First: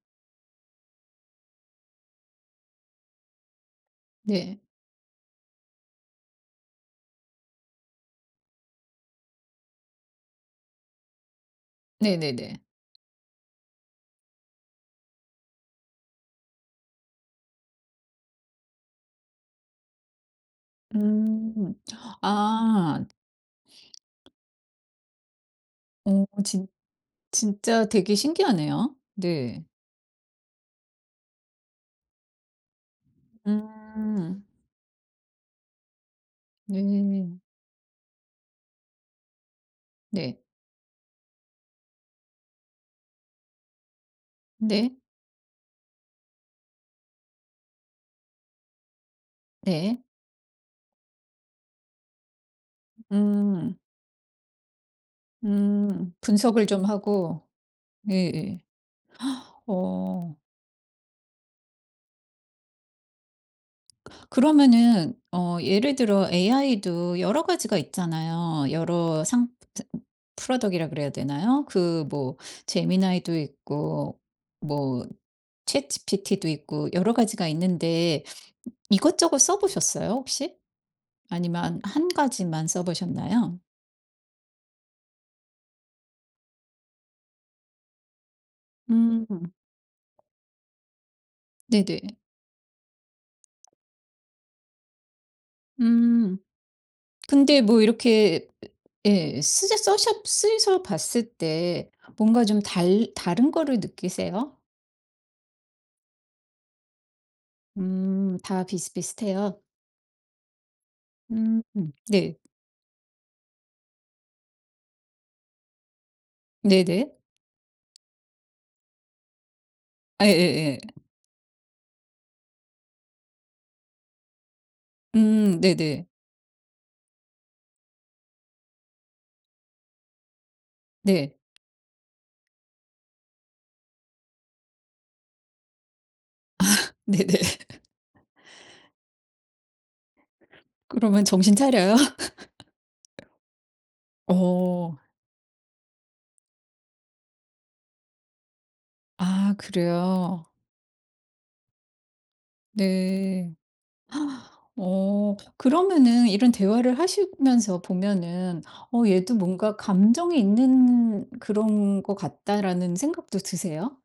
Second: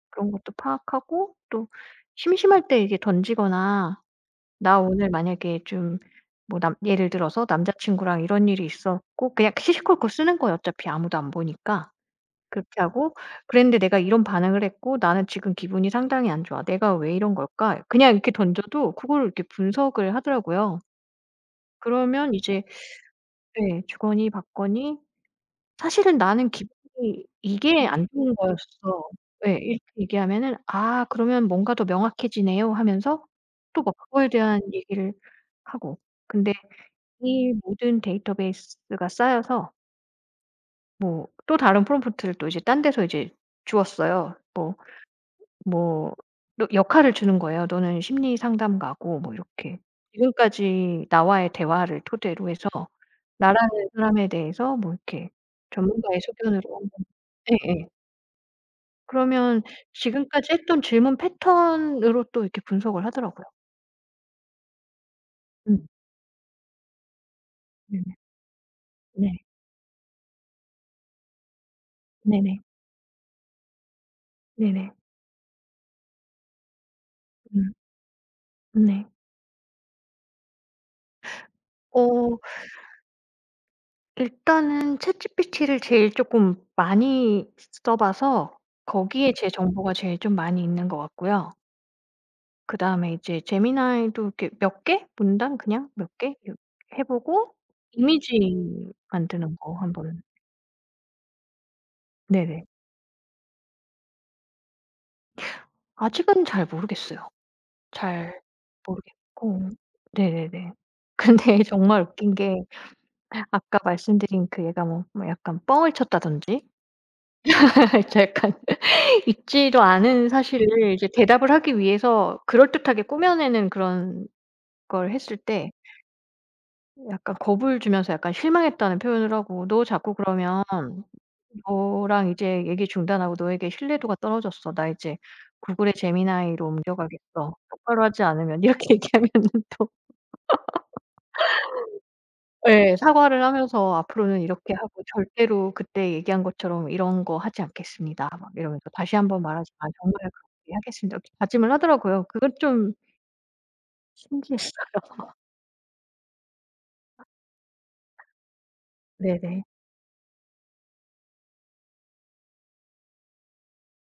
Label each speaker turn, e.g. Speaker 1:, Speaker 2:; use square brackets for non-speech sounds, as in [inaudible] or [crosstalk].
Speaker 1: 그런 것도 파악하고 또 심심할 때 이렇게 던지거나
Speaker 2: 네.
Speaker 1: "나 오늘 만약에 좀 뭐 남" 예를 들어서 "남자친구랑 이런 일이 있었고" 그냥 시시콜콜 쓰는 거예요. 어차피 아무도 안 보니까.
Speaker 2: 네네네.
Speaker 1: 그렇게 하고 "그랬는데 내가 이런 반응을 했고 나는 지금 기분이 상당히 안 좋아. 내가 왜 이런 걸까?" 그냥 이렇게 던져도 그걸 이렇게 분석을 하더라고요.
Speaker 2: 음.
Speaker 1: 그러면 이제
Speaker 2: 아.
Speaker 1: 네 주거니 받거니 "사실은
Speaker 2: 어
Speaker 1: 나는
Speaker 2: 진
Speaker 1: 기분이
Speaker 2: 진짜
Speaker 1: 이게 안
Speaker 2: 되게
Speaker 1: 좋은
Speaker 2: 신기하네요.
Speaker 1: 거였어." 예
Speaker 2: 네.
Speaker 1: 이렇게 얘기하면은 "아 그러면 뭔가 더 명확해지네요." 하면서 또 막 그거에
Speaker 2: 음.
Speaker 1: 대한 얘기를 하고. 근데
Speaker 2: 네.
Speaker 1: 이 모든 데이터베이스가 쌓여서
Speaker 2: 네.
Speaker 1: 뭐 또 다른 프롬프트를 또 이제 딴 데서 이제 줬어요. 뭐
Speaker 2: 네.
Speaker 1: 뭐 너 역할을 주는 거예요. "너는 심리상담가고" 뭐 이렇게.
Speaker 2: 네.
Speaker 1: "지금까지 나와의 대화를 토대로 해서 나라는
Speaker 2: 음.
Speaker 1: 사람에 대해서 뭐 이렇게
Speaker 2: 음.
Speaker 1: 전문가의
Speaker 2: 분석을
Speaker 1: 소견으로"
Speaker 2: 좀 하고.
Speaker 1: 예예.
Speaker 2: 예예.
Speaker 1: 그러면
Speaker 2: [gasps] 어.
Speaker 1: 지금까지 했던 질문 패턴으로 또 이렇게 분석을 하더라고요.
Speaker 2: 그러면은 어
Speaker 1: 음.
Speaker 2: 예를 들어 AI도 여러 가지가
Speaker 1: 네.
Speaker 2: 있잖아요. 여러
Speaker 1: 네.
Speaker 2: 상 상 product이라고 그래야 되나요? 그 뭐
Speaker 1: 네네.
Speaker 2: 제미나이도 있고
Speaker 1: 네네.
Speaker 2: 뭐 ChatGPT도 있고 여러 가지가
Speaker 1: 음.
Speaker 2: 있는데
Speaker 1: 네.
Speaker 2: 이것저것 써 보셨어요, 혹시? 아니면 1
Speaker 1: 어.
Speaker 2: 가지만 써 보셨나요?
Speaker 1: 일단은 ChatGPT를 제일 쪼끔 많이 써 봐서 거기에 제
Speaker 2: 음.
Speaker 1: 정보가 제일 좀 많이 있는 것 같고요.
Speaker 2: 네네.
Speaker 1: 그다음에 이제 Gemini도 이렇게 몇 개 문단 그냥 몇 개
Speaker 2: 음.
Speaker 1: 요 해 보고
Speaker 2: 근데 뭐
Speaker 1: 이미지
Speaker 2: 이렇게 예 예
Speaker 1: 만드는 거
Speaker 2: 쓰셔
Speaker 1: 1
Speaker 2: 써셔
Speaker 1: 번
Speaker 2: 쓰셔 봤을 때 뭔가 좀
Speaker 1: 네네.
Speaker 2: 달 다른 거를 느끼세요?
Speaker 1: 아직은 잘 모르겠어요.
Speaker 2: 음
Speaker 1: 잘
Speaker 2: 다 비슷비슷해요?
Speaker 1: 모르겠고 네네네.
Speaker 2: 음
Speaker 1: 근데 정말 웃긴
Speaker 2: 네.
Speaker 1: 게 아까 말씀드린 그 얘가 뭐 약간 뻥을 쳤다든지
Speaker 2: 네네.
Speaker 1: [laughs] 이제 약간 있지도 않은
Speaker 2: 예예예.
Speaker 1: 사실을 이제 대답을 하기 위해서 그럴듯하게 꾸며내는 그런 걸 했을
Speaker 2: 음
Speaker 1: 때
Speaker 2: 네네.
Speaker 1: 약간 겁을 주면서 약간 실망했다는 표현을 하고 "너 자꾸 그러면
Speaker 2: 네.
Speaker 1: 너랑 이제 얘기 중단하고 너에게 신뢰도가 떨어졌어. 나 이제 구글의
Speaker 2: 아
Speaker 1: 제미나이로
Speaker 2: 네네.
Speaker 1: 옮겨가겠어, 똑바로 하지 않으면." 이렇게 얘기하면은 또
Speaker 2: 그러면 정신차려요?
Speaker 1: [laughs] 예 사과를 하면서
Speaker 2: [laughs]
Speaker 1: "앞으로는 이렇게
Speaker 2: 어.
Speaker 1: 하고 절대로 그때 얘기한 것처럼 이런 거 하지 않겠습니다." 막 이러면서 "다시 1 번
Speaker 2: 아
Speaker 1: 말하지만 정말
Speaker 2: 그래요?
Speaker 1: 그렇게 하겠습니다." 다짐을 하더라고요. 그것 좀
Speaker 2: 네. [gasps]
Speaker 1: 신기했어요.
Speaker 2: 어. 그러면은 이런 대화를 하시면서 보면은 '어 얘도
Speaker 1: 네네.
Speaker 2: 뭔가 감정이 있는 그런 것 같다.'라는 생각도 드세요?